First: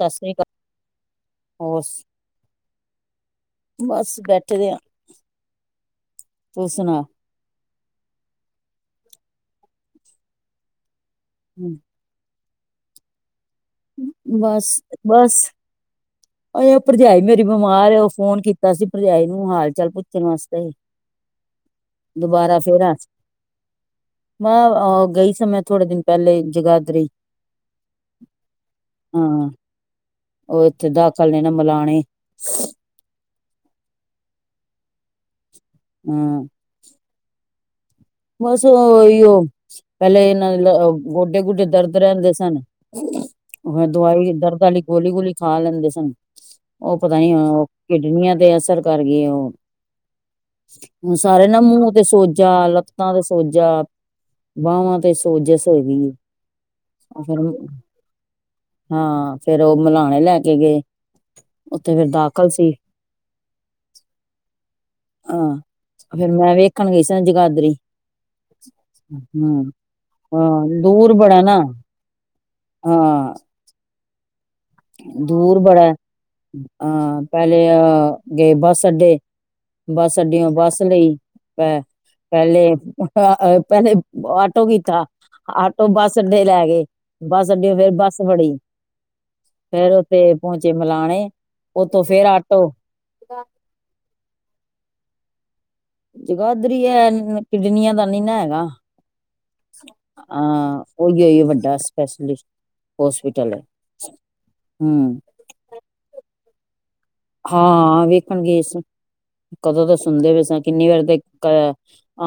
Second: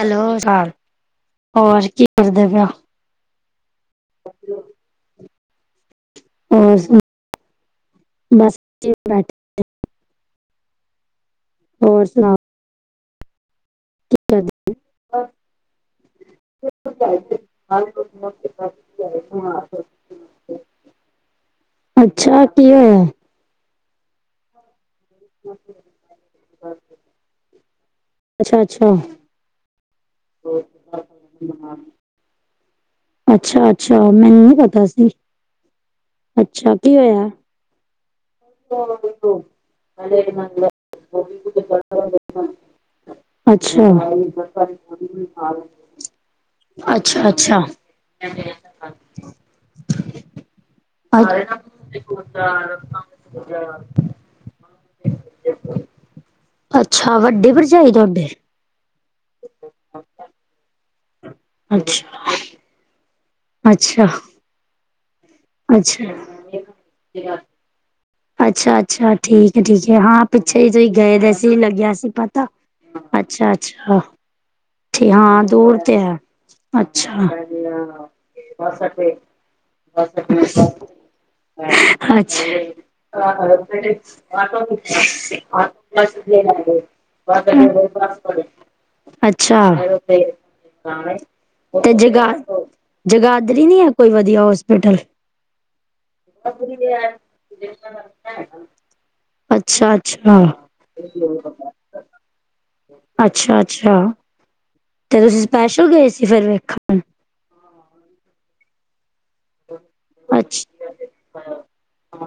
ਸਤਿ ਸ੍ਰੀ ਅਕਾਲ ਹੋਰ ਕੀ ਕਰਦੇ ਪਇਓ? ਬਸ ਬੈਠੇ ਦੇ ਹਾਂ। ਹੋਰ ਸ, ਬਸ ਬੈਠੇ। ਹੂੰ। ਹੋਰ ਸੁਣਾ। ਬਸ, ਬਸ। ਅ ਉਹ ਭਰਜਾਈ ਮੇਰੀ ਬਿਮਾਰ ਹੈ ਉਹ ਫੋਨ ਕੀਤਾ ਸੀ ਭਰਜਾਈ ਨੂੰ ਹਾਲ ਚਾਲ ਪੁੱਛਣ ਵਾਸਤੇ। ਅੱਛਾ, ਦੁਬਾਰਾ ਕੀ ਫੇਰ ਹੋਇਆ? ਮੈਂ ਗਈ ਸੀ ਮੈਂ ਥੋੜੇ ਦਿਨ ਪਹਿਲੇ ਜਗਰਾ ਅੱਛਾ-ਅੱਛਾ। ਹਾਂ, ਉਹ ਇੱਥੇ ਦਾਖਲ ਨੇ ਨਾ ਮਲਾਣੇ। ਅੱਛਾ-ਅੱਛਾ, ਮੈਨੂੰ ਨੀ ਪਤਾ ਸੀ। ਹਾਂ ਅੱਛਾ, ਕੀ ਹੋਇਆ? ਬਸ ਓਹੀਓ ਪਹਿਲੇ ਇਹਨਾਂ ਦੇ ਗੋਡੇ ਗੋਡੇ ਦਰਦ ਰਹਿੰਦੇ ਸਨ। ਉਹ ਅੱਛਾ ਦਵਾਈ ਦਰਦ ਵਾਲੀ ਗੋਲੀ ਗੋਲੀ ਖਾ ਲੈਂਦੇ ਸਨ। ਉਹ ਪਤਾ ਅੱਛਾ ਨੀ ਅੱਛਾ ਉਹ ਕਿਡਨੀਆਂ ਤੇ ਅਸਰ ਕਰ ਗੲੀ ਆ ਉਹ। ਹੁਣ ਸਾਰੇ ਨਾ ਮੂੰਹ ਤੇ ਸੋਜਾ ਲੱਤਾਂ ਤੇ ਸੋਜਾ, ਵਾਹਵਾਂ ਤੇ ਸੋਜਸ ਹੈਗੀ ਆ। ਅੱਛਾ, ਵੱਡੀ ਭਰਜਾਈ ਤੁਹਾਡੇ। ਹਾਂ, ਫੇਰ ਉਹ ਮਲਾਣੇ ਲੈ ਕੇ ਗਏ, ਉੱਥੇ ਫਿਰ ਅੱਛਾ ਦਾਖ਼ਲ ਸੀ। ਅੱਛਾ। ਹਾਂ, ਅੱਛਾ ਫੇਰ ਮੈਂ ਵੇਖਣ ਗਈ ਸੀ ਜਗਾਦਰੀ। ਅੱਛਾ-ਅੱਛਾ, ਠੀਕ ਹੈ ਹੂੰ ਠੀਕ ਹੈ ਹਾਂ ਪਿੱਛੇ ਹੀ ਤੁਸੀਂ ਦੂਰ ਗਏ ਤੇ ਬੜਾ ਸੀ ਨਾ ਲੱਗਿਆ ਸੀ ਪਤਾ। ਹਾਂ। ਅੱਛਾ-ਅੱਛਾ। ਹਾਂ, ਦੂਰ ਤੇ ਹੈ, ਅ ਅੱਛਾ। ਪਹਿਲੇ ਅ ਗਏ ਬੱਸ ਅੱਛਾ ਅੱਡੇ ਬੱਸ ਅੱਡਿਓ ਬੱਸ ਲਈ ਪ ਪਹਿਲੇ ਪਹਿਲੇ ਆਟੋ ਕੀਤਾ ਆਟੋ ਬੱਸ ਅੱਡੇ ਲੈ ਗਏ ਬੱਸ ਅੱਡਿਓ ਫੇਰ ਬੱਸ ਫੜੀ [unintelligible] [unintelligible] ਫੇਰ ਅੱਛਾ, ਉੱਥੇ ਪਹੁੰਚੇ ਮਿਲਾਣੇ ਤੇ ਉੱਥੋਂ ਜਗਾ ਫੇਰ ਆਟੋ ਜਗਾਧਰੀ ਨੀ ਹੈ ਕੋਈ ਵਧੀਆ ਹੋਸਪਿਟਲ ਜਗਾਧਰੀ ਹੈ ਦੁਨੀਆਂ ਨੀ ਦਾ ਨੀ ਨਾ ਹੈਗਾ, ਅੱਛਾ ਅੱਛਾ ਹਾਂ ਉਹੀ, ਉਹੀ ਵੱਡਾ ਸਪੈਸ਼ਲਿਸਟ ਹੋਸਪਿਟਲ ਅੱਛਾ ਹੈ, ਅੱਛਾ ਹਮ ਤੇ ਤੁਸੀਂ ਸਪੈਸ਼ਲ ਗਏ ਸੀ ਫਿਰ ਵੇਖਣ ਹਾਂ ਵੇਖਣ ਗਏ ਸੀ, ਕਦੋਂ ਤਾਂ ਸੁਣਦੇ ਪਏ ਸੀ ਅੱਛਾ ਕਿੰਨੀ ਵਾਰ ਤੇ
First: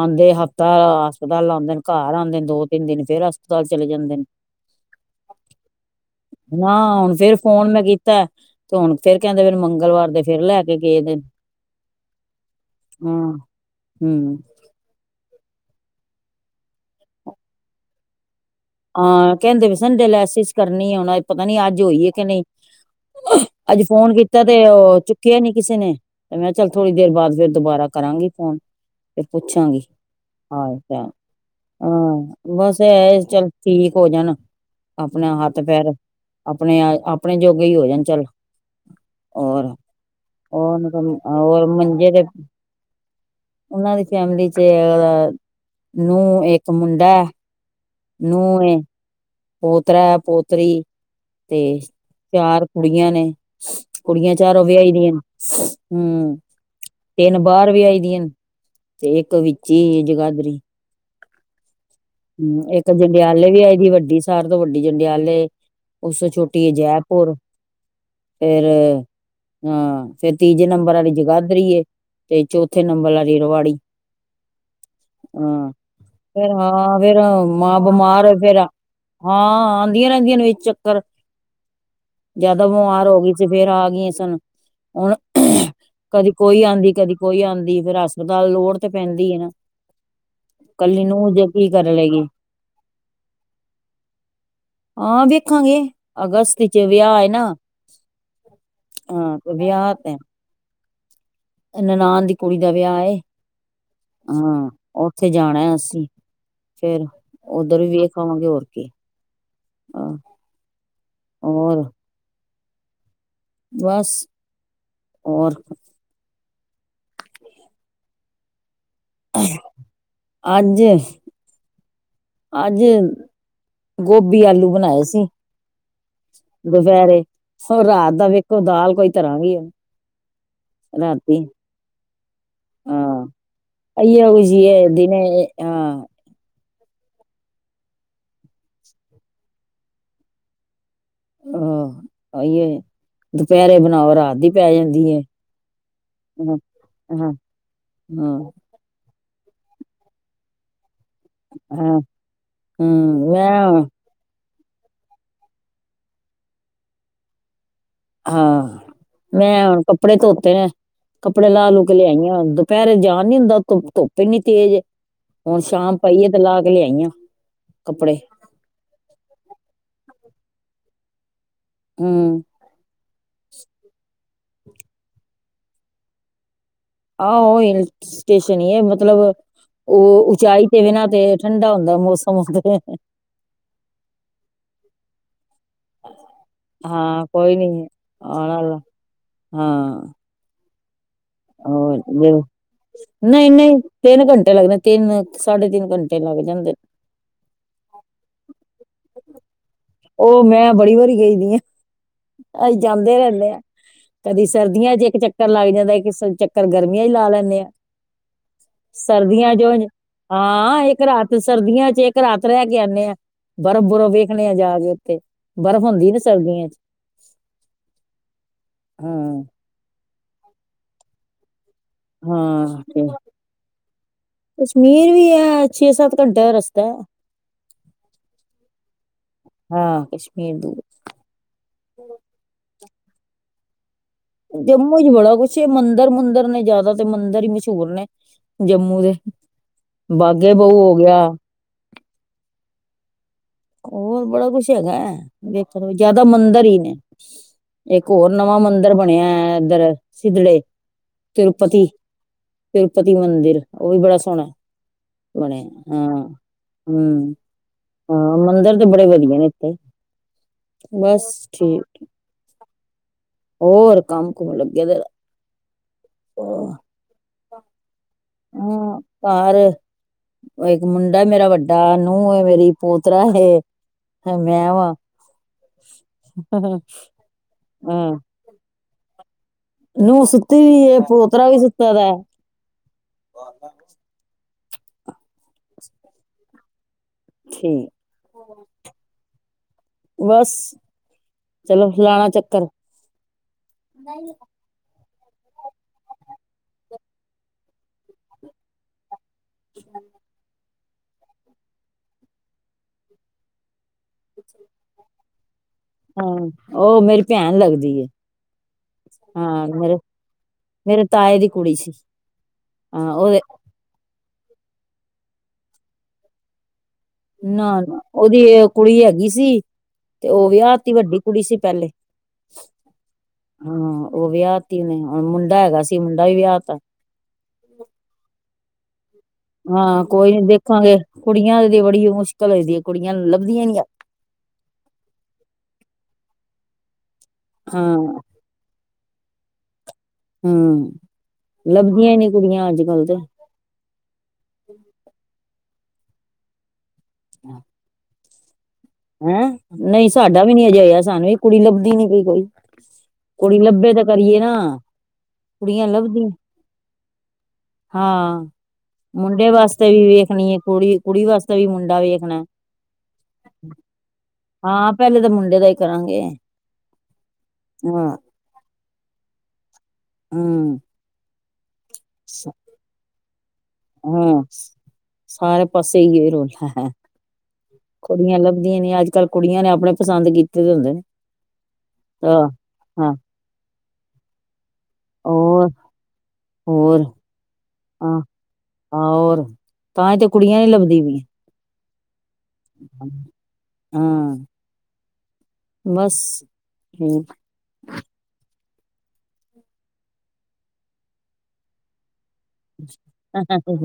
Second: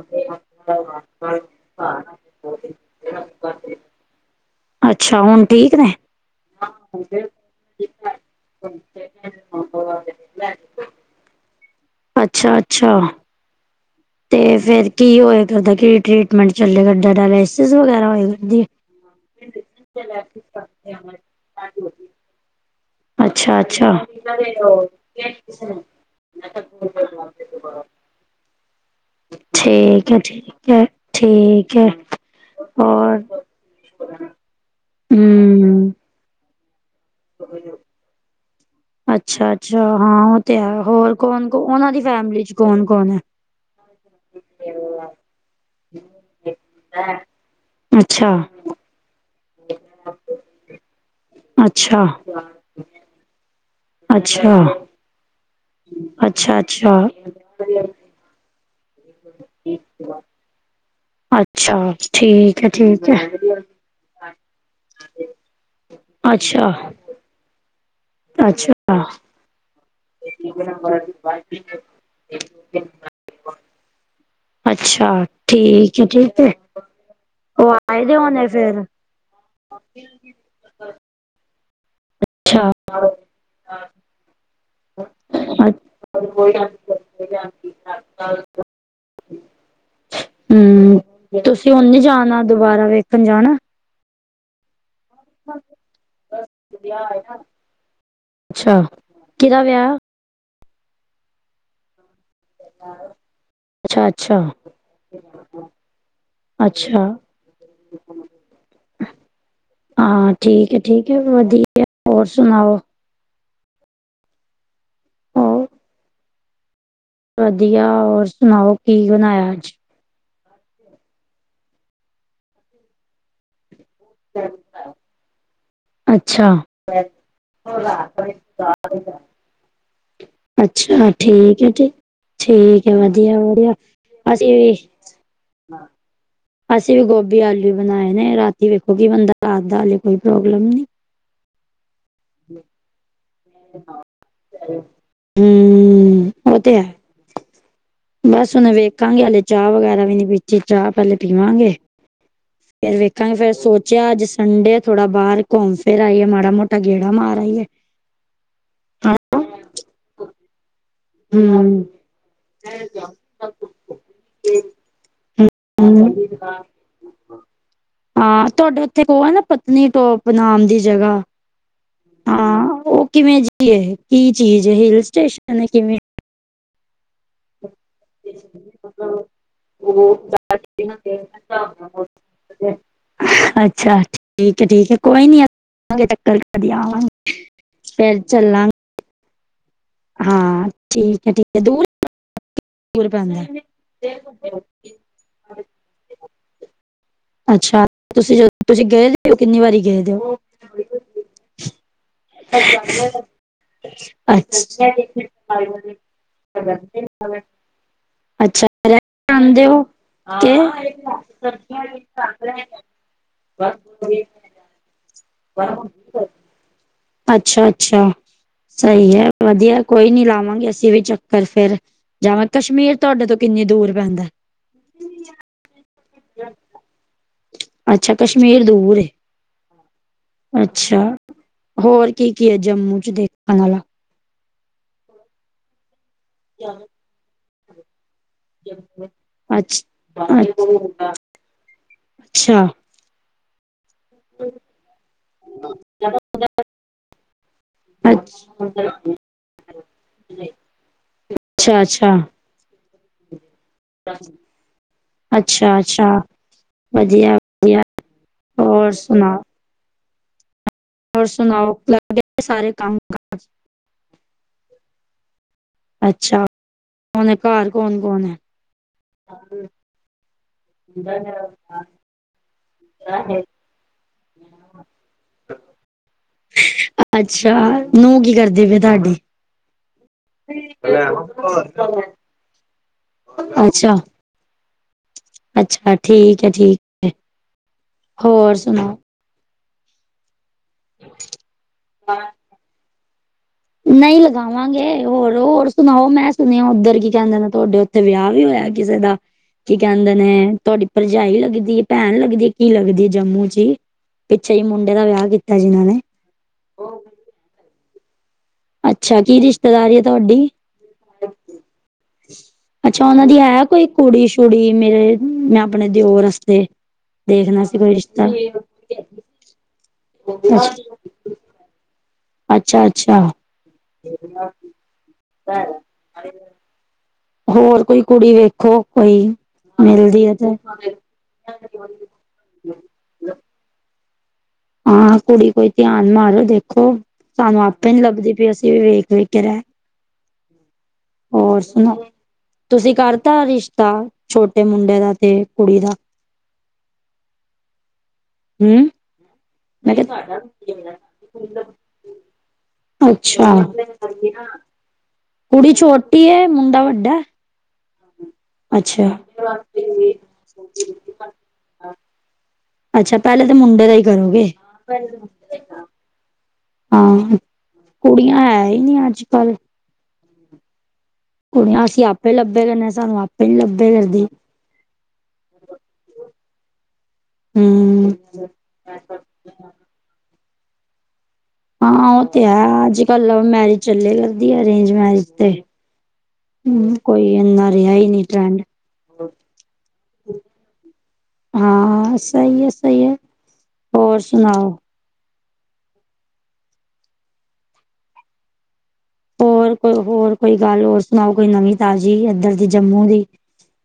ਆਉਂਦੇ ਹਫ਼ਤਾ ਹਸਪਤਾਲ ਲਾਉਂਦੇ ਨੇ ਘਰ ਆਉਂਦੇ ਨੇ ਦੋ- ਤਿੰਨ ਦਿਨ ਫੇਰ ਹਸਪਤਾਲ ਚਲੇ ਜਾਂਦੇ ਨੇ ਅੱਛਾ, ਹੁਣ ਠੀਕ ਨੇ ਨਾ ਹੁਣ ਫਿਰ ਫੋਨ ਮੈਂ ਕੀਤਾ, ਤੇ ਹੁਣ ਫੇਰ ਕਹਿੰਦੇ ਫਿਰ ਮੰ ਮੰਗਲਵਾਰ ਦੇ ਫਿਰ ਲੈ ਕੇ ਗਏ ਨੇ। ਅੱਛਾ, ਅੱਛਾ ਹਮ ਤੇ ਫਿਰ। ਕੀ ਹੋਇਆ ਕਰਦਾ ਕੀ ਟ੍ਰਰੀਟਮੈਂਟ ਚੱਲਿਆ ਕਰਦਾ ਡਾਇਲੈਸਿਸ ਵਗੈਰਾ ਹੋਇਆ ਕਰਦੀ। ਹਾਂ ਕਹਿੰਦੇ ਵੀ ਸਨ ਡਾਇਲੈਸਿਸ ਕਰਨੀ ਆ, ਪਤਾ ਨੀ ਅੱਜ ਹੋਈ ਹੈ ਕਿ ਨਹੀਂ। ਅੱਛਾ ਅੱਜ ਅੱਛਾ। ਫੋਨ ਠੀਕ ਕੀਤਾ ਤੇ ਉਹ ਚੁੱਕਿਆ ਨੀ ਕਿਸੇ ਨੇ, ਤੇ ਮੈਂ ਕਿਹਾ ਚੱਲ ਥੋੜੀ ਦੇਰ ਬਾਅਦ ਫਿਰ ਦੁਬਾਰਾ। ਕਰਾਂਗੀ ਫੋਨ। ਤੇ ਪੁੱਛਾਂਗੀ, ਹੈ ਠੀਕ ਹ ਹੈ ਚ ਠੀਕ ਹੈ ਹਾਂ ਬਸ ਹੋਰ ਇਹ ਚੱਲ। ਠੀਕ ਹੋ ਜਾਣ, ਆਪਣਾ ਹੱਥ ਹੂੰ ਪੈਰ ਆਪਣੇ, ਆਪਣੇ ਜੋਗੇ ਹੀ ਹੋ ਜਾਣ ਚੱਲ। ਅੱਛਾ, ਔਰ ਅੱਛਾ ਹਾਂ ਉਹ ਤੇ ਹੈ ਹੋਰ ਔਰ ਕੌਣ ਔਰ ਉਹਨਾਂ ਦੀ ਮੰਜੇ ਦੇ ਫੈਮਿਲੀ 'ਚ ਕੌਣ -ਕੌਣ ਹੈ। ਉਹਨਾਂ ਦੀ ਫੈਮਿਲੀ 'ਚ ਨੂੰਹ ਇੱਕ ਮੁੰਡਾ। ਅੱਛਾ ਨੂੰਹ ਵੇ। ਪੋਤਰਾ, ਪੋਤਰੀ ਤੇ ਅੱਛਾ ਚਾਰ ਕੁੜੀਆਂ ਨੇ। ਕੁੜੀਆਂ ਅੱਛਾ ਚਾਰੋਂ ਵਿਆਹੀ ਦੀਆਂ, ਹਮ ਅੱਛਾ ਅੱਛਾ। ਤਿੰਨ ਬਾਹਰ ਵਿਆਹੀ ਦੀਆਂ ਨੇ। ਤੇ ਇੱਕ ਵਿੱਚੇ ਹੀ ਜਗਾਧਰੀ ਅੱਛਾ ਹਮ ਠੀਕ ਹੈ ਇੱਕ ਠੀਕ ਹੈ। ਜੰਡਿਆਲੇ ਵੀ ਆਏ ਦੀ ਵੱਡੀ ਸਾਰਿਆ ਤੋਂ ਵੱਡੀ ਜੰਡਿਆਲੇ ਉਸ ਤੋਂ ਛੋਟੀ ਅੱਛਾ ਜੈਪੁਰ ਫੇਰ ਅੱਛਾ ਹਾਂ, ਫੇਰ ਤੀਜੇ ਨੰਬਰ ਵਾਲੀ ਜਗਾਧਰੀ ਏ ਤੇ ਚੌਥੇ ਨੰਬਰ ਵਾਲੀ ਰਿਵਾੜੀ ਅੱਛਾ, ਠੀਕ ਹੈ ਠੀਕ ਫੇਰ ਹੈ ਹਾਂ ਫੇਰ ਉਹ ਮਾਂ ਆਏ ਦੇ ਬਿਮਾਰ ਹੋਣੇ ਫਿਰ, ਫੇਰ ਹਾਂ ਆਉਂਦੀਆਂ ਰਹਿੰਦੀਆਂ ਨੇ ਵਿੱਚ ਚੱਕਰ ਅੱਛਾ। ਜਿਆਦਾ ਬਿਮਾਰ ਹੋ ਗਈ ਤੇ ਫਿਰ ਆ ਗਈਆਂ ਸਨ ਹੁਣ ਅੱਛਾ [inaudible] ਕਦੀ ਕੋਈ ਆਉਂਦੀ, ਕਦੀ ਕੋਈ ਆਉਂਦੀ ਫਿਰ ਹਸਪਤਾਲ ਲੋੜ ਤੇ ਪੈਂਦੀ ਨਾ ਹਮ, ਕੱਲੀ ਨੂੰਹ ਜੇ ਕੀ ਤੁਸੀਂ ਕਰ ਹੁਣ ਨੀ ਲਏਗੀ ਜਾਣਾ, ਦੁਬਾਰਾ ਵੇਖਣ ਜਾਣਾ ਹਾਂ ਦੇਖਾਂਗੇ, ਅਗਸਤ 'ਚ ਵਿਆਹ ਹੈ ਨਾ ਅੱਛਾ, ਹਾਂ, ਵਿਆਹ ਤੇ ਨਨਾਣ ਦੀ ਕੁੜੀ ਦਾ ਵਿਆਹ ਏ, ਅੱਛਾ, ਅੱਛਾ, ਹਾਂ, ਉੱਥੇ ਜਾਣਾ ਅਸੀਂ ਫੇਰ, ਅੱਛਾ। ਉੱਧਰ ਵੀ ਵੇਖ ਆਵਾਂਗੇ ਹੋਰ ਕੀ ਹਾਂ ਠੀਕ ਹੈ ਠੀਕ ਹੈ ਹੋਰ ਵਧੀਆ ਹੋਰ ਸੁਣਾਓ ਬਸ, ਹੋਰ ਵਧੀਆ, ਹੋਰ ਸੁਣਾਓ ਕੀ ਬਣਾਇਆ ਅੱਜ ਅੱਜ ਅੱਜ, ਗੋਭੀ ਆਲੂ ਬਣਾਏ ਸੀ ਅੱਛਾ, ਦੁਪਹਿਰੇ, ਹੋਰ ਰਾਤ ਦਾ ਵੇਖੋ ਦਾਲ ਕੋਈ ਧਰ੍ਹਾਂ ਗਏ ਅੱਛਾ, ਠੀਕ 'ਚ ਠੀਕ ਆ, ਹਾਂ ਵਧੀਆ, ਵਧੀਆ ਅਈਓ ਕੁਛ ਈ ਅਸੀਂ ਏ ਦਿਨੇ ਹਾਂ ਅਸੀਂ ਵੀ ਗੋਭੀ ਆਲੂ ਬਣਾਏ ਨੇ, ਰਾਤੀ ਵੇਖੋ ਕਿ ਬਣਦਾ ਰਾਤ ਦਾ ਹਜੇ ਕੋਈ ਪ੍ਰੋਗਰਾਮ ਨਹੀਂ ਹਾਂ ਹੀ ਦੁਪਹਿਰੇ ਬਣਾਓ ਰਾਤ ਦੀ ਪੈ ਜਾਂਦੀ। ਹੂੰ, ਉਹ ਤੇ ਹੈ ਹਮ। ਬਸ ਹੁਨ ਵੇਖਾਂਗੇ ਹਲੇ ਚਾਹ ਵਗੈਰਾ ਵੀ ਨੀ ਪੀਚ ਚਾਹ ਪਹਿਲੇ ਪੀਵਾਂਗੇ। [inaudible] ਹੂੰ ਫਿਰ ਵੇਖਾਂਗੇ ਫੇਰ ਮੈਂ ਸੋਚਿਆ ਜਿਸ ਸਨਠਡੇ ਆ ਥੋੜਾ ਬਾਹਰ ਘੁੰਮ ਫਿਰ ਆਈਏ ਮਾੜਾ ਮੋਟਾ ਗੇੜਾ ਮਾਰ ਆਈਏ। ਹਾਂ ਮੈਂ ਹੁਣ ਕੱਪੜੇ ਧੋਤੇ ਨੇ। ਕੱਪੜੇ ਹੂੰ, ਲਾ ਲੂ ਕੇ ਲਿਆਈਆਂ ਦੁਪਹਿਰੇ ਜਾਣ ਨੀ ਹੁੰਦਾ ਧ ਧੁੱਪ ਹੀ ਨੀ ਤੇਜ਼। ਹੁਣ ਸ਼ਾਮ ਹੂੰ। ਪਾਈਏ ਤੇ ਲਾ ਕੇ ਲਿਆਈ ਆ ਕੱਪੜੇ। ਹਾਂ ਤੁਹਾਡੇ ਓਹ ਨਾ ਪਤਨੀ ਟੋਪ ਨਾਮ ਦੀ ਜਗ੍ਹਾ ਹਮ ਹਾਂ ਉਹ ਕਿਵੇਂ ਜੀ ਹੈ ਕੀ ਚੀਜ਼ ਹੈ ਹਿਲ ਸਟੇਸ਼ਨ ਕਿਵੇਂ ਆਹੋ ਉਹ ਹਲ ਸਟੇਸ਼ਨ ਹੀ ਹੈ ਮਤਲਬ ਉਹ ਉਚਾਈ ਤੇ ਬਿਨਾਂ ਤੇ ਠੰਡਾ ਹੁੰਦਾ ਮੌਸਮ ਅੱਛਾ ਅੱਛਾ ਠੀਕ ਹੈ ਠੀਕ ਹੈ ਕੋਈ ਨੀ ਆਗੇ ਚੱਕਰ ਕਰਦੀ ਹਾਂ ਆਵਾਂਗੇ ਕੋਈ ਨਹੀਂ ਫਿਰ ਆਣਾ ਲਾ- ਚੱਲਾਂਗੇ ਹਾਂ ਹਾਂ ਠੀਕ ਹੈ ਠੀਕ ਹੈ ਦੂਰ ਉਹ ਦੂਰ ਪੈਂਦਾ ਨਹੀਂ ਨਹੀਂ ਤਿੰਨ ਘੰਟੇ ਲੱਗਣੇ ਤਿੰਨ ਸਾਢੇ ਤਿੰਨ ਘੰਟੇ ਲੱਗ ਜਾਂਦੇ ਅੱਛਾ ਤੁਸੀਂ ਜਦੋਂ ਤੁਸੀਂ ਗਏ ਰਿਹਾ ਹੋ ਕਿੰਨੀ ਵਾਰੀ ਗਏ ਦੇ ਹੋ? ਉਹ ਮੈਂ ਬੜੀ ਵਾਰੀ ਗਈਦੀ ਆ ਅਸੀਂ ਜਾਂਦੇ ਰਹਿੰਦੇ ਆ। ਕਦੀ ਅੱਛਾ, ਸਰਦੀਆਂ ਚ ਇੱਕ ਚੱਕਰ ਲੱਗ ਜਾਂਦਾ ਇੱਕ ਚੱਕਰ ਗਰਮੀਆਂ ਚ ਲਾ ਲੈਂਦੇ ਆ। ਅੱਛਾ ਸਰਦੀਆਂ ਆਂਦੇ ਹੋ ਚ ਕੇ ਹਾਂ ਇੱਕ ਰਾਤ ਸਰਦੀਆਂ ਚ ਇੱਕ ਘ ਰਾਤ ਰਹਿ ਕੇ ਆਉਂਦੇ ਹਾਂ ਬਰਫ਼ ਬੁਰਫ਼ ਵੇਖਣੇ ਆ ਜਾ ਕੇ ਉੱਥਤੇ ਬਰਫ਼ ਹੁੰਦੀ ਨਾ ਸਰਦੀਆਂ ਚ। ਅੱਛਾ ਅੱਛਾ ਸਹੀ ਹੈ ਹਾਂ ਵਧੀਆ ਕੋਈ ਨੀ ਲਾਵਾਂਗੇ ਅਸੀਂ ਵੀ ਚੱਕਰ ਫੇਰ ਜਾਵਾਂ ਹਾਂ ਕਸ਼ਮੀਰ ਤੇ ਤੁਹਾਡੇ ਤੋਂ ਕਿੰਨੀ ਦੂਰ ਪੈਂਦਾ। ਕਸ਼ਮੀਰ ਵੀ ਹੈ ਛੇ ਸੱਤ ਘੰਟੇ ਦਾ ਰਸਤਾ ਹੈ। ਅੱਛਾ ਕਸ਼ਮੀਰ ਦੂਰ ਏ ਹਾਂ ਕਸ਼ਮੀਰ ਦੂਰ ਅੱਛਾ। ਹੋਰ ਕੀ ਕੀ ਹੈ ਜੰਮੂ ਚ ਦੇਖਣ ਵਾਲਾ? ਜੰਮੂ ਚ ਬੜਾ ਕੁਛ ਮੰਦਰਿਰ ਮੁੰਦਰ ਨੇ ਜ਼ਿਆਦਾ ਤੇ ਮੰਦਿਰ ਹੀ ਮਸ਼ਹੂਰ ਨੇ। ਜੰਮੂ ਦੇ ਅੱਛ ਬਾਗੇ ਬਹੁ ਹੋ ਗਿਆ। ਅੱਛਾ। ਹੋਰ ਬੜਾ ਕੁਛ ਹੈਗਾ ਹੈ ਵਖਨ ਨੂੰ, ਜਿਆਦਾ ਮੰਦਿਰ ਹੀ ਨੇ। ਇੱਕ ਹੋਰ ਅੱਛਾ ਨਵਾਂ ਮੰਦਿਰ ਬਣਿਆ ਇੱਧਰ ਸਿਦੜੇ ਤਰਪਤੀ ਅੱਛਾ ਤਿਰੂਪਤੀ ਮੰਦਿਰ ਉਹ ਵੀ ਬੜਾ ਸੋਹਣਾ ਅੱਛਾ ਬਣਿਆ ਅੱਛਾ ਹਾਂ ਵਧੀਆ ਹਮ। ਵਧੀਆ ਹਾਂ ਮੰਦਿਰ ਤੇ ਹੋਰ ਬੜੇ ਸੁਣਾਓ ਵਧੀਆ ਨੇ ਇੱਥੇ। ਹੋਰ ਬਸ ਸੁਣਾਓ ਠੀਕ ਲੱ ਸਾਰੇ ਕੰਮ ਕਾਜ। ਹੋਰ ਕੰਮ ਕੁਮ ਲੱਗੇ ਦੇ ਆ ਅੱਛਾ ਹੁਣ ਘਰ ਕੌਣ ਕੌਣ ਹੈ ਹਮ ਘਰ ਉਹ ਇੱਕ ਮੁੰਡਾ ਮੇਰਾ ਵੱਡਾ ਨੂੰਹ ਮੇਰੀ ਪੋਤਰਾ ਹੈ। ਹ ਮੈਂ ਵਾਂ ਅੱਛਾ ਹਾਂ ਨੂੰਹ ਕੀ ਕਰਦੀ ਪਇ ਤੁਹਾਡੀ ਨੂੰਹ ਸੁੱਤੀ ਵੀਈ ਏ ਪੋਤਰਾ ਵੀ ਸੁੱਤਾ ਦਾ। ਅੱਛਾ ਅੱਛਾ ਠੀਕ ਹੈ ਠੀਕ। ਠੀਕ ਹੋਰ ਸੁਣਾਓ? ਬਸ ਚਲੋ ਲਾਣਾ ਚੱਕਰ। ਨਹੀ ਲਗਾ ਆਵਾਂਗੇ ਹੋਰ, ਹੋਰ ਸੁਣਾਓ ਮੈਂ ਸੁਣਿਆ ਉੱਧਰ ਕੀ ਕਹਿੰਦੇ ਨੇ ਤੁਹਾਡੇ ਉੱਥੇ ਵਿਆਹ ਵੀ ਹੋਇਆ ਕਿਸੇ ਦਾ। ਕੀ ਕਹਿੰਦੇ ਨੇ ਤੁਹਾਡੀ ਭਰਜਾਈ ਲੱਗਦੀ ਏ, ਭੈਣ ਲੱਗਦੀ ਏ, ਕੀ ਲੱਗਦੀ ਹੈ ਜੰਮੂ ਚ। ਪਿੱਛੇ ਜੇ ਮੁੰਡੇ ਦਾ ਵਿਆਹ ਕੀਤਾ ਜਿਨ੍ਹਾਂ ਨੇ। ਹੂੰ ਉਹ ਮੇਰੀ ਭੈਣ ਲੱਗਦੀ ਏ। ਅੱਛਾ ਕੀ ਹਾਂ ਮੇਰੇ, ਰਿਸ਼ਤੇਦਾਰੀ ਹੈ ਤੁਹਾਡੀ ਮੇਰੇ ਤਾਏ ਦੀ ਕੁੜੀ ਸੀ। ਅੱਛਾ ਹਾਂ ਉਹਨਾਂ ਦੀ ਉਹਦੇ ਹੈ ਕੋਈ ਕੁੜੀ ਸ਼ੁੜੀ ਮੇਰੇ ਮੈਂ ਆਪਣੇ ਦਿਓਰ ਵਸਤੇ। ਨਾ-ਨਾ ਉਹਦੀ ਕੁੜੀ ਹੈਗੀ ਸੀ ਤੇ ਉਹ ਵਿਆਹ ਤੀ ਵੱਡੀ ਕੁੜੀ ਸੀ ਪਹਿਲੇ। ਅੱਛਾ ਅੱਛਾ ਹੂੰ ਉਹ ਵਿਆਹ ਤੀ ਉਹਨੇ ਮੁੰਡਾ ਹੈਗਾ ਸੀ ਮੁੰਡਾ ਵੀ ਵਿਆਹ ਤਾ। ਹੋਰ ਕੋਈ ਕੁੜੀ ਵੇਖੋ ਕੋਈ ਹਾਂ ਮਿਲਦੀ ਕੋਈ ਏ ਨੀ ਤੇ। ਦੇਖਾਂਗੇ ਕੁੜੀਆਂ ਦੀ ਤੇ ਬੜੀ ਮੁਸ਼ਕਿਲ ਹੋਈ ਦੀ ਹੈ ਕੁੜੀਆਂ ਲੱਭਦੀਆਂ ਨੀਆਂ। ਹਾਂ ਕੁੜੀ ਕੋਈ ਧਿਆਨ ਮਾਰੋ ਦੇਖੋ ਸਾਨੂੰ ਆਪੇ ਨੀ ਹਾਂ ਲੱਭਦੀ ਵੀ ਅਸੀਂ ਵੀ ਵੇਖ-ਵੇਖ ਕਿ ਹਮ ਹੋਰ ਸੁਣਾਓ ਲੱਭਦੀਆਂ ਹੀ ਨੀ ਕੁੜੀਆਂ ਅੱਜ ਤੁਸੀਂ ਕੱਲ ਤੇ ਕਰਤਾ ਰਿਸ਼ਤਾ? ਛੋਟੇ ਮੁੰਡੇ ਦਾ ਤੇ ਕੁੜੀ ਦਾ। ਹਾਂ। ਹਮ। ਹੈਂ ਨਹੀਂ ਸਾਡਾ ਵੀ ਨੀ ਹਜੇ ਹੋਇਆ ਸਾਨੂੰ ਵੀ ਕੁੜੀ ਲੱਭਦੀ ਨੀ ਪਈ ਕੋਈ। ਅੱਛਾ ਕੁੜੀ ਲੱਭੇ ਤੇ ਕਰੀਏ ਨਾ। ਕੁੜੀ ਕੁੜੀਆਂ ਛੋਟੀ ਲੱਭਦੀਆਂ ਹੈਏ ਮੁੰਡਾ ਵੱਡਾ। ਹਾਂ ਅੱਛਾ ਮੁੰਡੇ ਵਾਸਤੇ ਵੀ ਵੇਖਣੀ ਹੈ ਕੁੜੀ, ਕੁੜੀ ਵਾਸਤੇ ਵੀ ਮੁੰਡਾ ਵੇਖਣਾ। ਅੱਛਾ ਪਹਿਲੇ ਤਾਂ ਮੁੰਡੇ ਦਾ ਹੀ ਕਰੋਗੇ। ਹਾਂ ਪਹਿਲੇ ਤਾਂ ਮੁੰਡੇ ਦਾ ਹੀ ਕਰਾਂਗੇ ਹਾਂ ਹਾਂ ਕੁੜੀਆਂ ਹੈ ਹੀ ਨਹੀਂ ਅੱਜ ਕੱਲ। ਹਮ। ਕੁੜੀਆਂ ਅਸੀ ਆਪੇ ਲੱਭਦੇ ਰਹੇ ਨੇ ਸਾਨੂੰ ਆਪੇ ਨੀ ਲੱਭ ਹੂੰ ਸਾਰੇ ਪਾਸੇ ਓਹੀਓ ਹੀ ਰੋਲਾ। ਕੁੜੀਆਂ ਹੂੰ ਲੱਭਦੀਆਂ ਨੇ ਅੱਜ ਕੱਲ ਕੁੜੀਆਂ ਨੇ ਆਪੇ ਪਸੰਦ ਕੀਤੇ ਦੇ ਹੁੰਦੇ ਨੇ। ਹਾਂ ਉਹ ਤੇ ਹੈ ਅੱਜ ਹਾਂ ਕੱਲ ਲਵ ਮੈਰਿਜ ਚੱਲੇ ਲਗਦੀ ਏ, ਅਰੇਂਜ ਮੈਰਿਜ ਤੇ ਔਰ ਹੂੰ ਹੋਰ ਕੋਈ ਇੰਨਾ ਰਿਹਾ ਹੀ ਨਹੀਂ ਟਰੈਂਡ। ਤਾਂਈ ਤੇ ਕੁੜੀਆਂ ਨੀ ਲੱਭਦੀ ਪਈਆਂ। ਹਾਂ ਸਹੀ ਏ, ਸਹੀ ਏ ਹੋਰ ਹਾਂ ਸੁਣਾਓ। ਬਸ [unintelligible] ਹੋਰ ਕੋਈ ਹੋਰ ਕੋਈ ਗੱਲ ਹੋਰ ਸੁਣਾਓ ਕੋਈ ਨਵੀਂ ਤਾਜ਼ੀ ਇੱਧਰ ਦੀ ਜੰਮੂ ਦੀ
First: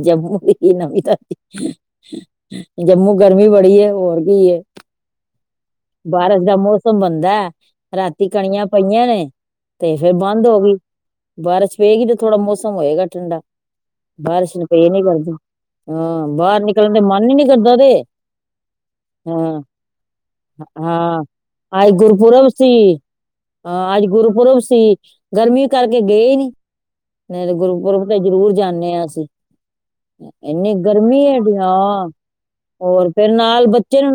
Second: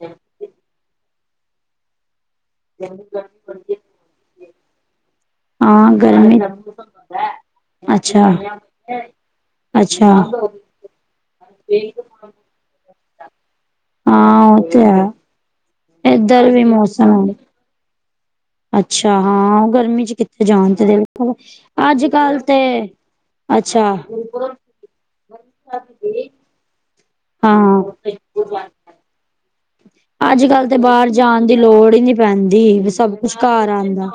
ਜੰਮੂ ਵੀ ਕੀ ਨਵੀ ਤਾਜੀ। ਜੰਮੂ ਗਰਮੀ ਬੜੀ ਏ ਹੋਰ ਕੀ ਏ। ਹਾਂ ਗਰਮੀ ਬਾਰਿਸ਼ ਦਾ ਮੌਸਮ ਬਣਦਾ ਰਾਤੀ ਅੱਛਾ ਕਣੀਆਂ ਪਈਆਂ ਨੇ। ਤੇ ਫੇਰ ਅੱਛਾ ਬੰਦ ਹੋ ਗਈ, ਬਾਰਿਸ਼ ਪਏਗੀ ਤੇ ਥੋੜਾ ਮੌਸਮ ਹੋਏਗਾ ਠੰਡਾ। ਹਾਂ ਬਾਰਿਸ਼ ਨੂੰ ਉਹ ਤੇ ਪਈ ਨੀ ਹੈ ਕਰਦੀ ਹਾਂ ਇੱਧਰ ਬਾਹਰ ਵੀ ਨਿਕਲਣ ਦਾ ਮਨ ਮੌਸਮ ਨੀ ਕਰਦਾ ਤੇ। ਅੱਛਾ ਹਾਂ ਉਹ ਗਰਮੀ ਚ ਕਿੱਥੇ ਜਾਣ ਤੇ ਦਿਲ ਹਾਂ ਅੱਜ ਕੱਲ ਗੁਰਪੁਰਬ ਤੇ ਸੀ ਅੱਛਾ ਹਾਂ ਅੱਜ ਗੁਰਪੁਰਬ ਸੀ ਗਰਮੀ ਕਰਕੇ ਗਏ ਨੀ। ਨਹੀਂ ਤੇ ਗੁਰਪੁਰਬ ਤੇ ਜ਼ਰੂਰ ਹਾਂ ਜਾਂਨੇ ਆ ਅਸੀ। [inaudible] ਅੱਜ ਕੱਲ੍ਹ ਤੇ ਬਾਰ ਜਾਣ ਦੀ ਲੋੜ ਹੀ ਹਾਂ ਨੀ ਪੈਂਦੀ ਹੋਰ ਸਭ ਕੁਛ ਘਾਰ ਆਉਂਦਾ।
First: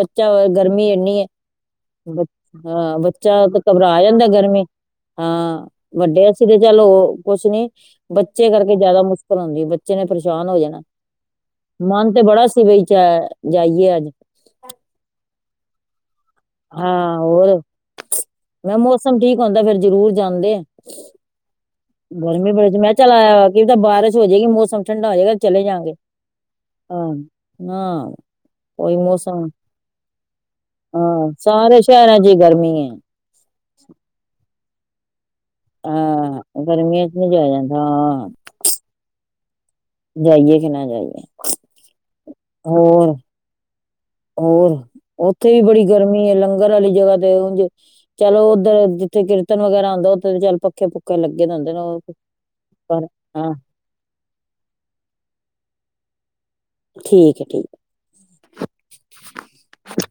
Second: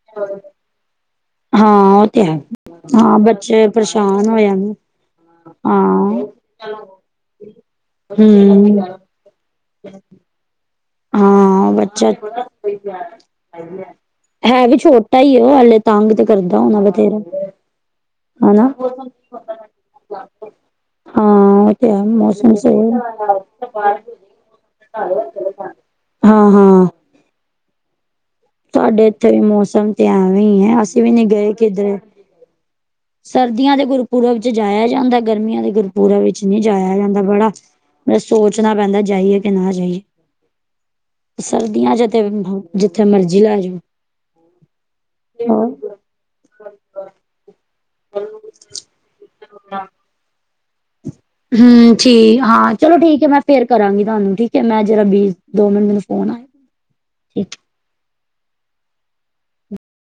ਉੱਤੋਂ ਗਰਮੀ ਏਨੀ ਏ। ਹਾਂ ਉਹ ਤੇ ਹੈ ਹਾਂ ਬੱਚਾ ਤੇ ਬੱਚੇ ਘਬਰਾ ਜਾਂਦਾ ਪਰੇਸ਼ਾਨ ਹੋ ਗਰਮੀ ਜਾਂਦੇ ਹਾਂ ਹਾਂ ਵੱਡੇ ਵਸਤੇ ਤੇ ਚੱਲ ਕੁਛ ਨੀ। ਬੱਚੇ ਕਰਕੇ ਹਮ ਜ਼ਿਆਦਾ ਮੁਸ਼ਕਿਲ ਹੁੰਦੀ ਬੱਚੇ ਨੇ ਪਰੇਸ਼ਾਨ ਹੋ ਜਾਣਾ ਹਾਂ ਏ। ਬੱਚਾ ਮਨ ਤੇ ਬੜਾ ਸੀ ਬਈ ਚ ਜਾਈਏ ਅੱਜ। ਹੈ ਵੀ ਛੋਟਾ ਈ ਏ ਨਾਲੇ ਤੰਗ ਤੇ ਕਰਦਾ ਹੋਣਾ ਹਾਂ ਬਥੇਰਾ। ਹੋਰ ਹਨਾ ਮੈਂ ਮੌਸਮ ਠੀਕ ਹੁੰਦਾ ਫਿਰ ਜ਼ਰੂਰ ਜਾਂਦੇ ਆ ਹਾਂ ਉਹ ਤੇ ਹੈ ਮੌਸਮ ਸਹੀ ਕੀ ਪਤਾ ਬਾਰਿਸ਼ ਹੋ ਜਾਏਗੀ, ਮੌਸਮ ਠੰਡਾ ਹੋ ਜਾਏਗਾ ਚਲੇ ਜਾਂਗੇ। ਹਾਂ ਹਾਂ ਹਾਂ-ਹਾਂ ਤੁਹਾਡੇ ਇੱਥੇ ਵੀ ਮੌਸਮ ਤੇ ਐਵੇਂ ਹੀ ਹੈ, ਅਸੀਂ ਵੀ ਨਹੀਂ ਗਏ। ਅਰੇ, ਕਿਧਰੇ ਸ਼ਹਿਰਾਂ ਇਚ ਵੀ ਗਰਮੀ ਏ ਸਰਦੀਆਂ ਦੇ ਗੁਰਪੁਰਬ 'ਚ ਜਾਇਆ ਜਾਂਦਾ, ਗਰਮੀਆਂ ਦੇ ਗੁਰਪੁਰਬ ਵਿੱਚ ਨਹੀਂ ਜਾਇਆ ਜਾਂਦਾ ਬੜਾ, ਮ ਸੋਚਣਾ ਪੈਂਦਾ ਜਾਈਏ ਕਿ ਨਾ ਜਾਈਏ। ਸਰਦੀਆਂ ਜ ਤੇ ਜਿੱਥੇ ਮਰਜ਼ੀ ਲੈ ਜਾਓ। ਹੋਰ ਉੱਥੇ ਵੀ ਬੜੀ ਹੋਰ ਗਰਮੀ ਹੈ, ਲੰਗਰ ਵਾਲੀ ਜਗ੍ਹਾ ਤੇ ਉਝ ਚਲੋ ਉੱਧਰ ਜਿੱਥੇ ਕੀਰਤਨ ਵਗੈਰਾ ਆਉਂਦਾ, ਉੱਥੇ ਚੱਲ ਪੱਖੇ ਪੁੱਖ ਹੂੰ ਠੀਕ ਹਾਂ, ਚਲੋ ਠੀਕ ਹੈ ਮੈਂ ਹਾਂ ਫੇਰ ਕਰਾਂਗੀ ਤੁਹਾਨੂੰ ਠੀਕ ਹੈ, ਮੈਂ ਜ਼ਰਾ ਬਿਜ਼ੀ, ਦੋ ਮਿੰਟ ਮੈਨੂ ਫੋਨ ਆਇਆ। ਠੀਕ ਏ ਠੀਕ ਏ।